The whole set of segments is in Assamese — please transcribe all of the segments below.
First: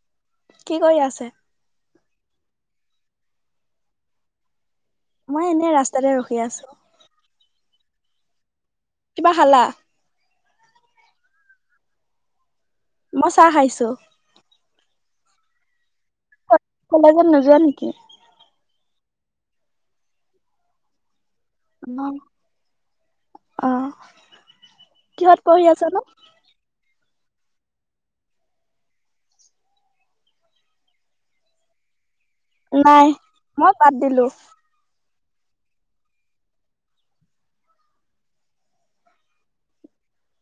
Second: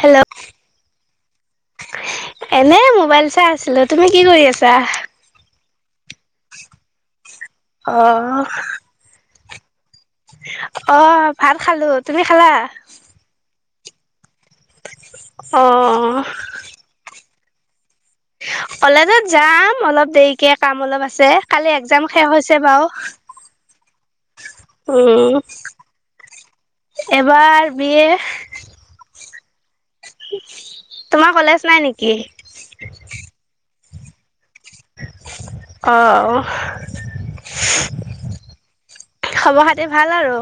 হেল্ল' কি কৰি আছে? এনে মোবাইল চাই আছিলো, তুমি কি কৰি আছা? মই এনেই ৰাস্তাতে ৰখি আছো। অ' কিবা খালা? অ' ভাত খালো, তুমি খালা? মই চাহ খাইছো। অঁ কলেজত নোযোৱা নেকি? কলেজত যাম অলপ দেৰিকে কাম অলপ আছে। কালি একজাম শেষ হৈছে বাও অ উম। কিহত পঢ়ি আছানো? এবাৰ বিয়ে। তোমাৰ কলেজ নাই নেকি? নাই ময় বাদ দিলো। অ', খবৰ খাতি ভাল আৰু?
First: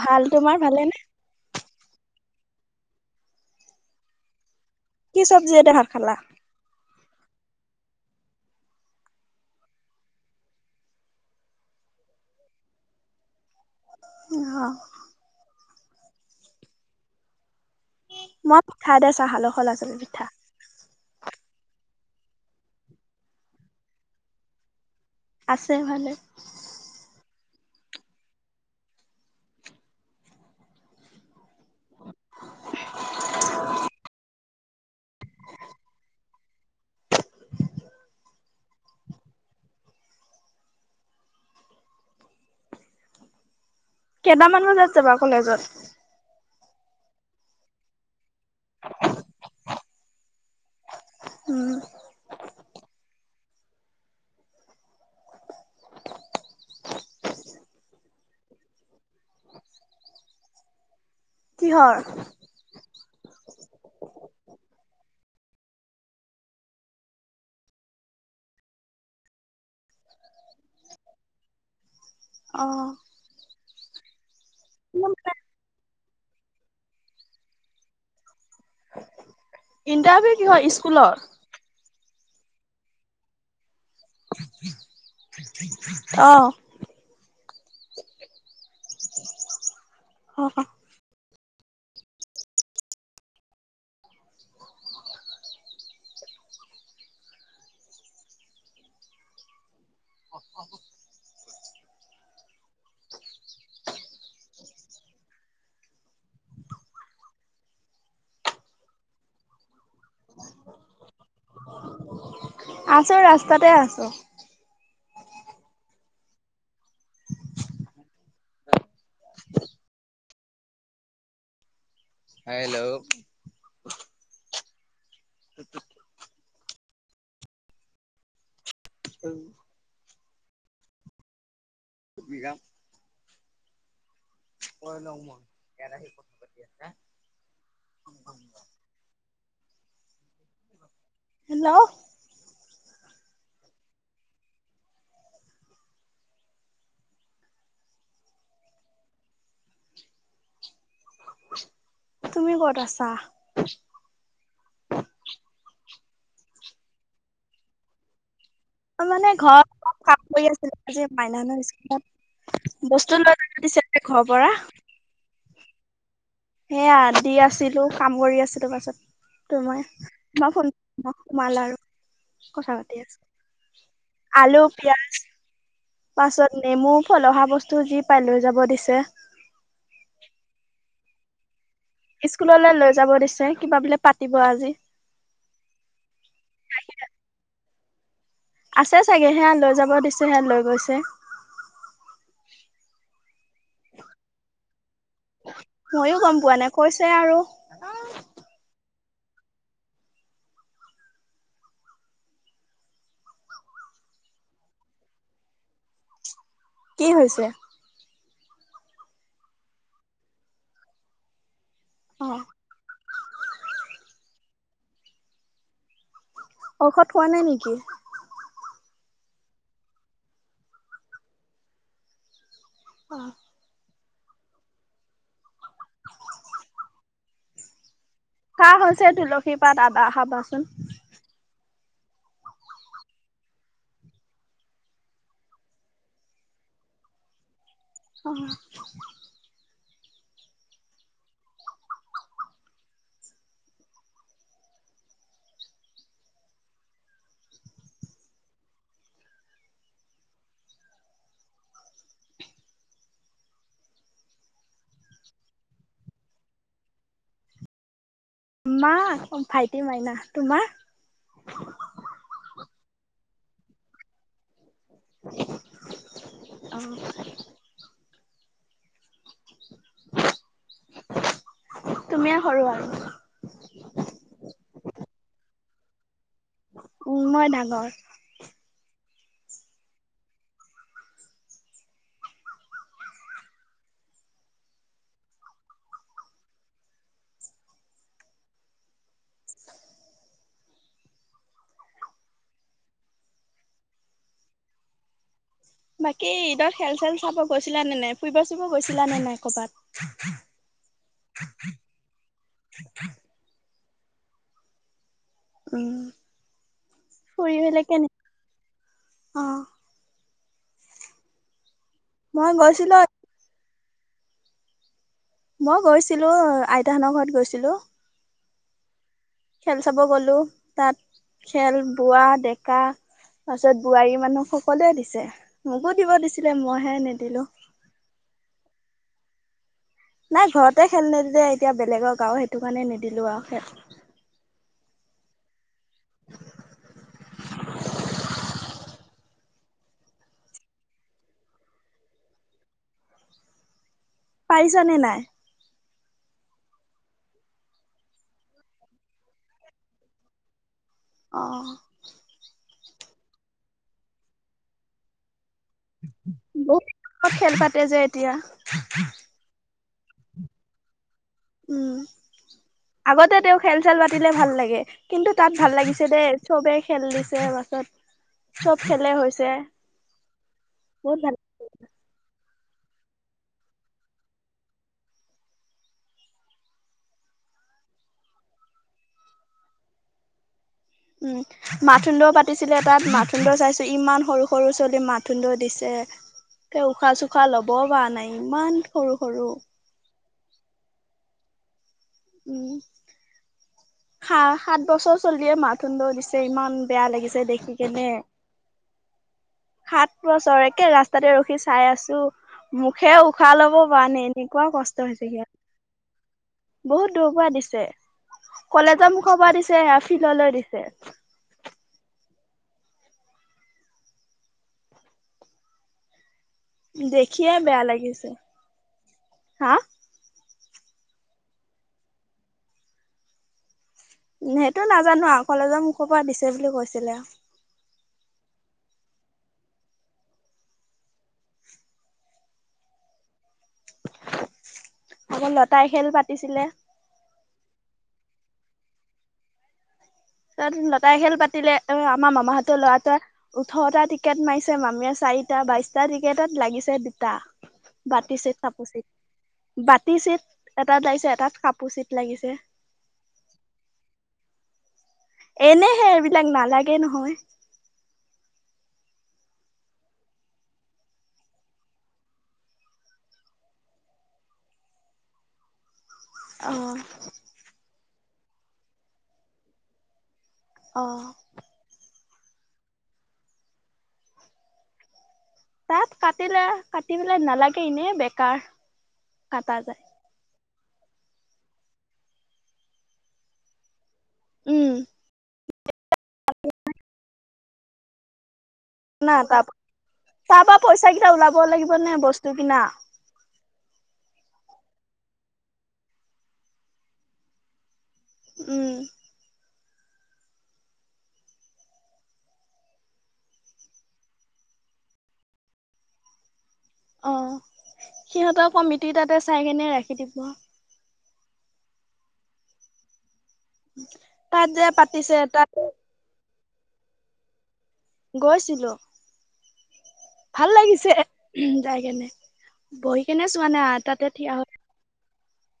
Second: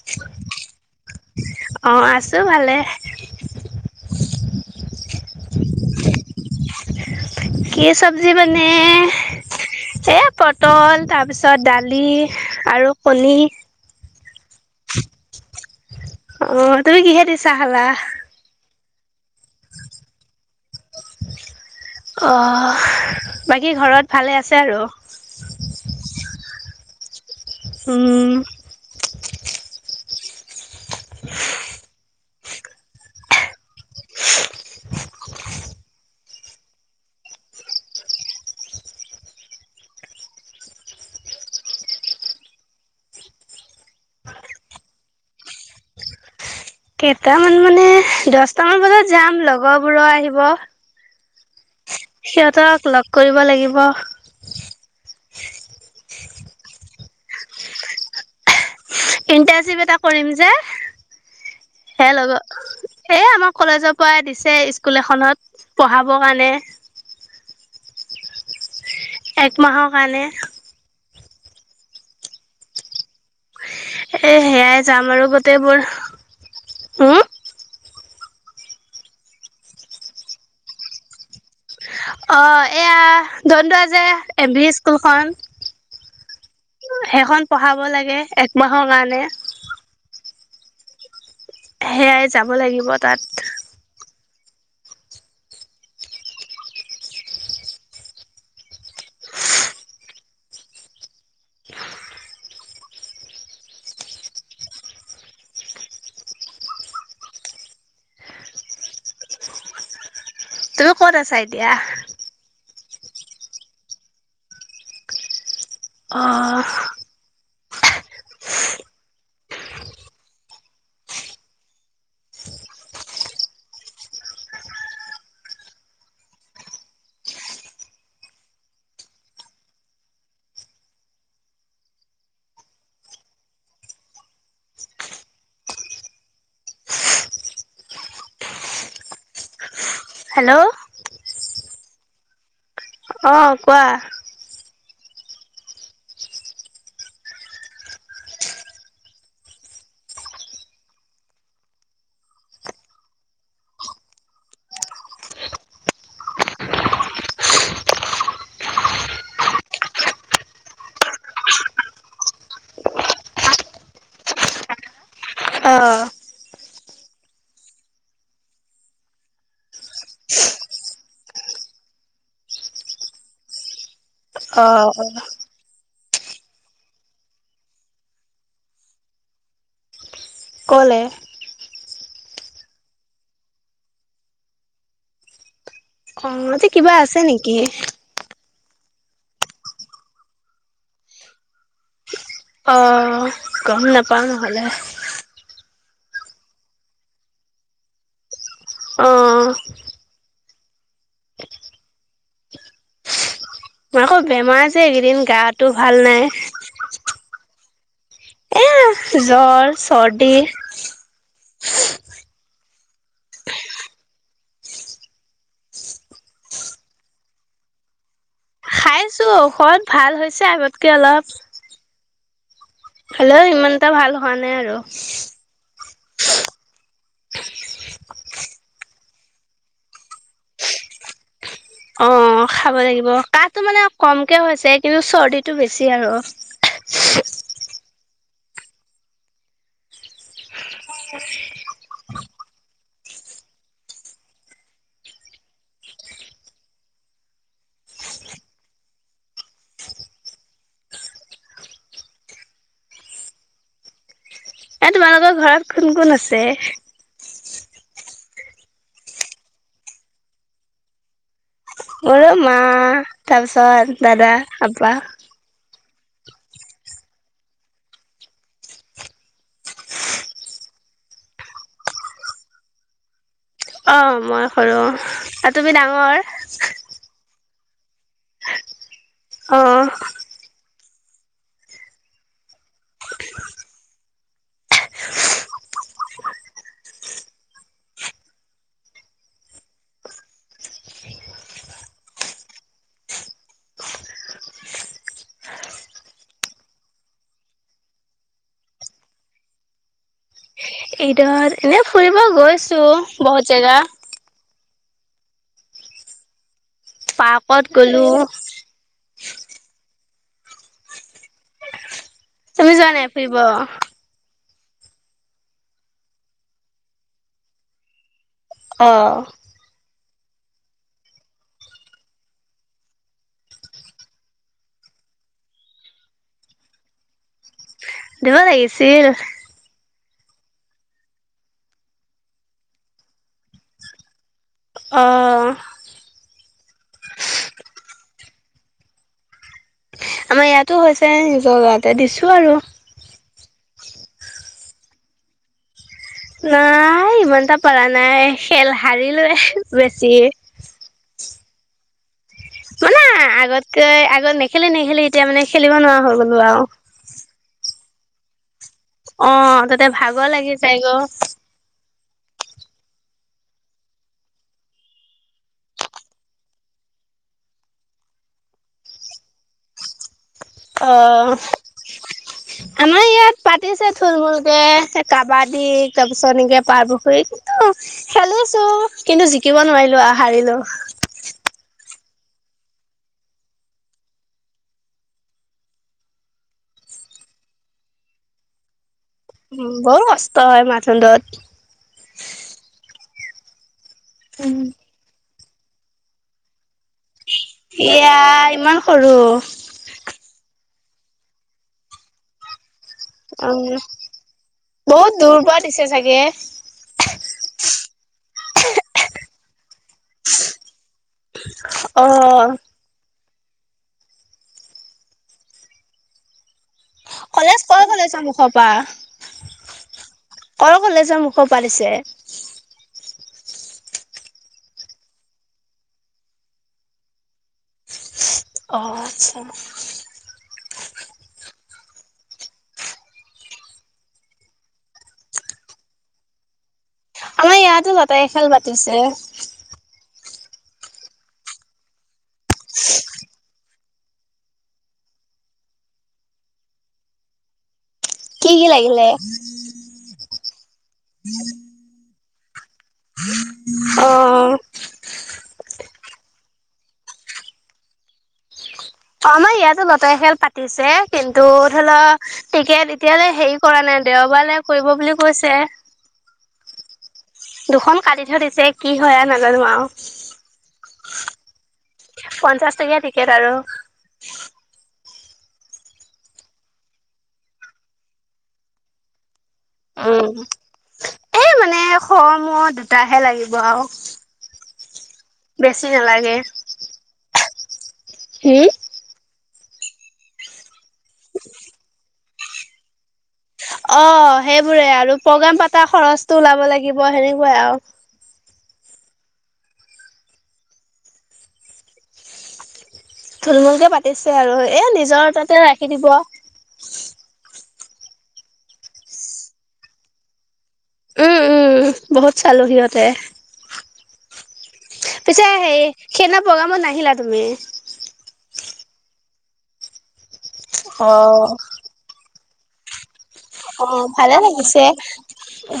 ভাল তোমাৰ ভালেনে? অঁ আছোঁ ভালে। কি চবজিয়ে দি ভাত খালা? কি চব্জি মানে এ পটল তাৰপিছত দালি আৰু কণী। অ'। অঁ, তুমি কিহে দি চাহ খালা? খাই দয় চাহ খালো খলা চাপৰি পিঠা। অঁ বাকী ঘৰত ভালে আছে আৰু? আছে ভালে। উম। [inaudible] [inaudible] [inaudible] কেইটামান বজাত জাবা কলেজত? কেইটামান মানে দশটামান বজাত যাম লগৰবোৰও আহিব। উম সিহঁতক লগ কৰিব লাগিব। ইণ্টাৰ্ণশ্বিপ এটা কৰিম যে। কিহৰ? হেল লগ এ আমাৰ কলেজৰ পৰা দিছে স্কুল এখনত পঢ়াবৰ কাৰণে। একমাহৰ কাৰণে। অ'। [inaudible] এই সেয়াই যাম আৰু গোটেইবোৰ। হম ইণ্টাৰভিউ কিহৰ ইস্কুলৰ? অঁ, এয়া দনদোৱাৰ জে এম ভি স্কুলখন। অ'। সেইখন পঢ়াব লাগে একমাহৰ কাৰণে। অ'। সেয়াই যাব লাগিব তাত। [inaudible] তুমি ক'ত আছা এতিয়া? আছো ৰাস্তাতে আছো। অ'। হেল্ল'! বিঘা ক ল মই [unintelligible] হেল্ল'। হেল্ল', অ, 'কোৱা। তুমি কত আছা। মানে ঘ কাম কৰি আছিলে আজি মাইনান স্কুলত বস্তু লৈ য দিছিলে ঘৰৰ পৰা অ এয়া দি আছিলো কাম কৰি আছিলো পাছত তোৰ মই তই ফোন সোমাল আৰু কথা পাতি আছো। আলু অ অ পিয়াজ পাছত নেমু পলসা বস্তু যি পাই লৈ যাব দিছে। কলে স্কুললৈ লৈ যাব দিছে কিবা বলে পাতিব আজি। মতে কিবা আছে নেকি? আছে চাগে সেয়া লৈ যাব দিছে সেয়া লৈ গৈছে। আহ গম নাপাওঁ নহ'লে। মইো গম পোৱা নাই কৈছে আৰু। অহ। আকৌ বেমাৰ যে এই কেইদিন গাটো ভাল নাই। কি হৈছে? এ জ্বৰ, চৰ্দি। অ, ' ঔষধ খোৱা নাই নেকি? খাইছো ঔষধ ভাল হৈছে আগতকে অলপ। অ হলেও ইমান। টা ভাল হোৱা নাই আৰু। কাঁহ হৈছে তুলসী পাত, আদা খাবাচোন। অ খাব লাগিব কাঁহটো মানে কমকে হৈছে কিন্তু চৰ্দিটো বেছি আৰু। [unintelligible] [inaudible] এ তোমালোকৰ ঘৰত কোন কোন আছে? মা, ভাইটি, মাইনা। তোমাৰ? মোৰো মা তাৰপিছত দাদা। হবা। [unintelligible] তুমিয়ে সৰু আৰু। অ মই সৰু আ তুমি ডাঙৰ? উম মই ডাঙ হয়। অহ। বাকী ঈদত খেল চেল চাব গৈছিলা নে নাই, ফুৰিব চুৰিব গৈছিলা নে নাই কৰ'বাত? ঈদত এনে ফুৰিব গৈছো বহুত জেগা। উম। পাৰ্কত গলো। অহ। মই তুমি যোৱা গৈছিলো নাই ফুৰিব? মই গৈছিলো আইতাহঁতৰ ঘৰত গৈছিলো। অ। খেল চাব গ'লো তাত খেল বোঢ়া, ডেকা তাৰপিছত বোৱাৰী মানুহ সকলোৱে দিছে, মোকো দিব দিছিলে মইহে নিদিলো। দিব লাগিছিল। নাই ঘৰতে খেল নেদিলে এতিয়া বেলেগৰ গাঁও সেইটো কাৰণে নিদিলো আৰু খেল। অহ। [unintelligible] আমাৰ ইয়াতো হৈছে, নিজৰ গাঁৱত এ দিছো আৰু। পাৰিছ নে নাই? নাই ইমানটা পাৰা নাই খেল হাৰিলোৱে বেছি। অ। মানে আগতকৈ আগত নেখেলি, নেখেলি এতিয়া মানে খেলিব নোৱাৰা হৈ গ'লো আৰু। তে যে এতিয়া। অ, ' ভাগৰ লাগি যায়গে অ'। উম, আগতে তেও খেল চেল পাতিলে ভাল লাগে। কিন্তু তাত ভাল লাগিছে দেই চবে খেল দিছে পাছত, চব খেলে হৈছে। বহুত অহ। ভাল আমাৰ ইয়াত পাতিছে থুল মূলকে, হে কাবাডী তাৰ পিছত এনেকে পাৰ পুখুৰী কিন্তু খেলিছো, কিন্তু জিকিব নোৱাৰিলো আৰু। হাৰিলো উম, মাথোন দও পাতিছিলে তাত মাথোন দৰ চাইছো ইমান সৰু সৰু ছোৱালী মাথোন দ দিছে, ত' উশাহ চোশাহ লব পৰা নাই ইমান সৰু সৰু উ, বহু কষ্ট হয় মাথোন দত। উম। সা-সাত বছৰ চলিয়ে মাথোন দ' দিছে, ইমান বেয়া লাগিছে। দেখি কেনে এয়া ইমান সৰু। সাত বছৰ ৰাস্তাতে ৰখি চাই আছো। মুখেৰে অ উশাহ ল'ব পৰা নাই, এনেকুৱাও কষ্ট বহুত হৈছে দূৰ ইয়াত। পৰা দিছে চাগে বহুত দূৰৰ পৰা দিছে, কলেজৰ মূ খবা দিছে আৰু ফিল্ডলৈ দিছে। অ'। দেখিয়ে কলেজ কৰ বেয়া কলেজৰ লাগিছে। মুখৰ হা। অল কলেজৰ মুখৰ পা দিছে। সেইটো নাজানো আৰু কলেজৰ মুখৰ পৰা দিছে বুলি কৈছিলে। অ' আচ্ছা। আকৌ লতাই খেল পাতিছিলে। সেয়াতো লতাই খেল পাতিছে। তাত লতাৰী খেল পাতিলে আমাৰ মামাহঁতৰ লৰাটোৱে ওঠৰটা টিকেট মাৰিছে, মামীয়ে চাৰিটা, বাইচটা টিকেটত লাগিছে দুটা। বাতি কি ছেট কি কাপোৰ ছেট, লাগিলে বাতি ছেট। এটাত লাগিছে এটাত কাপোৰ চিত। লাগিছে। অ'। এনেহে এইবিলাক নালাগে নহয়। অ আমাৰ ইয়াতো লতাৰী খেল পাতিছে, কিন্তু ধৰি লওক ক্ৰিকেট এতিয়ালৈ হেৰি কৰা নাই দেওবাৰলে কৰিব বুলি কৈছে। অ'। দুখন কাটি থৈ দিছে, কি হয় আৰু নাজানো আৰু। অ'। পঞ্চাশ টকীয়া টিকেট আৰু। তাত কাটিলে কাটি পেলাই নালাগে এনে বেকাৰ। কটা যায় উম। এ মানে, [unintelligible] দুটাহে লাগিব আৰু। উম বেছি নালাগে। হম না তাৰপা, তাৰ পা পইচা কেইটা ওলাব লাগিব নে বস্তু কিনা? অ' সেইবোৰে আৰু প্ৰগ্ৰেম পাতা খৰচটো ওলাব লাগিব সেনেকুৱাই আৰু। উম। থুলমূলকে পাতিছে আৰু, এ নিজৰ তাতে ৰাখি দিব। অ' সিহঁতৰ কমিটি তাতে চাই কেনে ৰাখি দিব। উম উম বহুত চালো সিহঁতে। তাত যে পাতিছে পিছে তাত হেৰি, সেনা প্ৰগামত নাহিলা তুমি? গৈছিলোঁ। ভাল লাগিছে অ যাই কেনে। বই অ' ভালে লাগিছে।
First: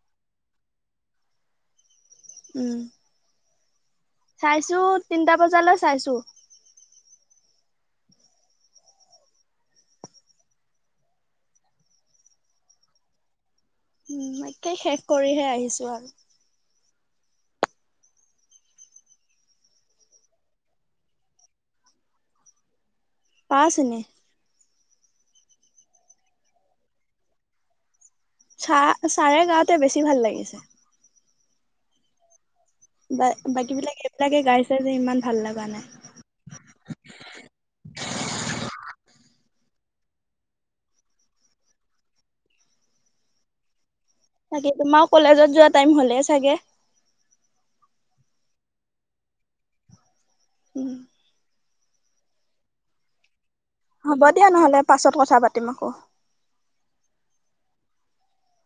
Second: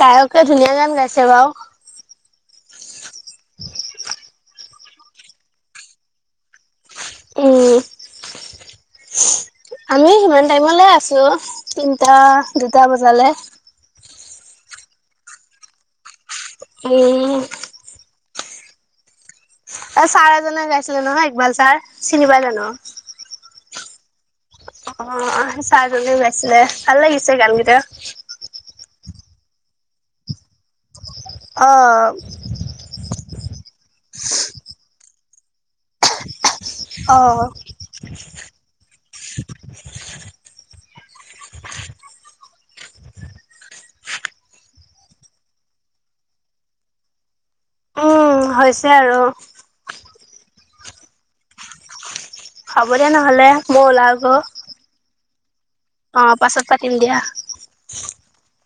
গায়কে ধুনীয়া গান গাইছে বাৰু। উম। চাইছো, তিনটা বজালৈ চাইছো। উম। আমি সিমান টাইমলৈ আছো, তিনটা দুটা বজালৈ। উম একে শেষ কৰিহে আহিছো আৰু। উম। এ ছাৰ এজনে গাইছিলে নহয়, ইক্বাল ছাৰ চিনি পাই জানো? পাঁও চিনি। অ' চাৰজনে গাইছিলে ভাল লাগিছে গানকেইটা। চা চাৰে গাওঁতে বেছি ভাল লাগিছে। অ'। বা বাকী বিলাক, এইবিলাকে গাইছে যে, ইমান ভাল লগা নাই। অ'। তাকে তোমাৰ কলেজত যোৱা টাইম হলেই চাগে? অ' হৈছে আৰু। উম। হ'ব দিয়া নহলে। মই ওলাও হ'ব গৈ দিয়া নহ'লে পাছত কথা পাতিম। আকৌ অ' পাছত পাতিম দিয়া। [inaudible]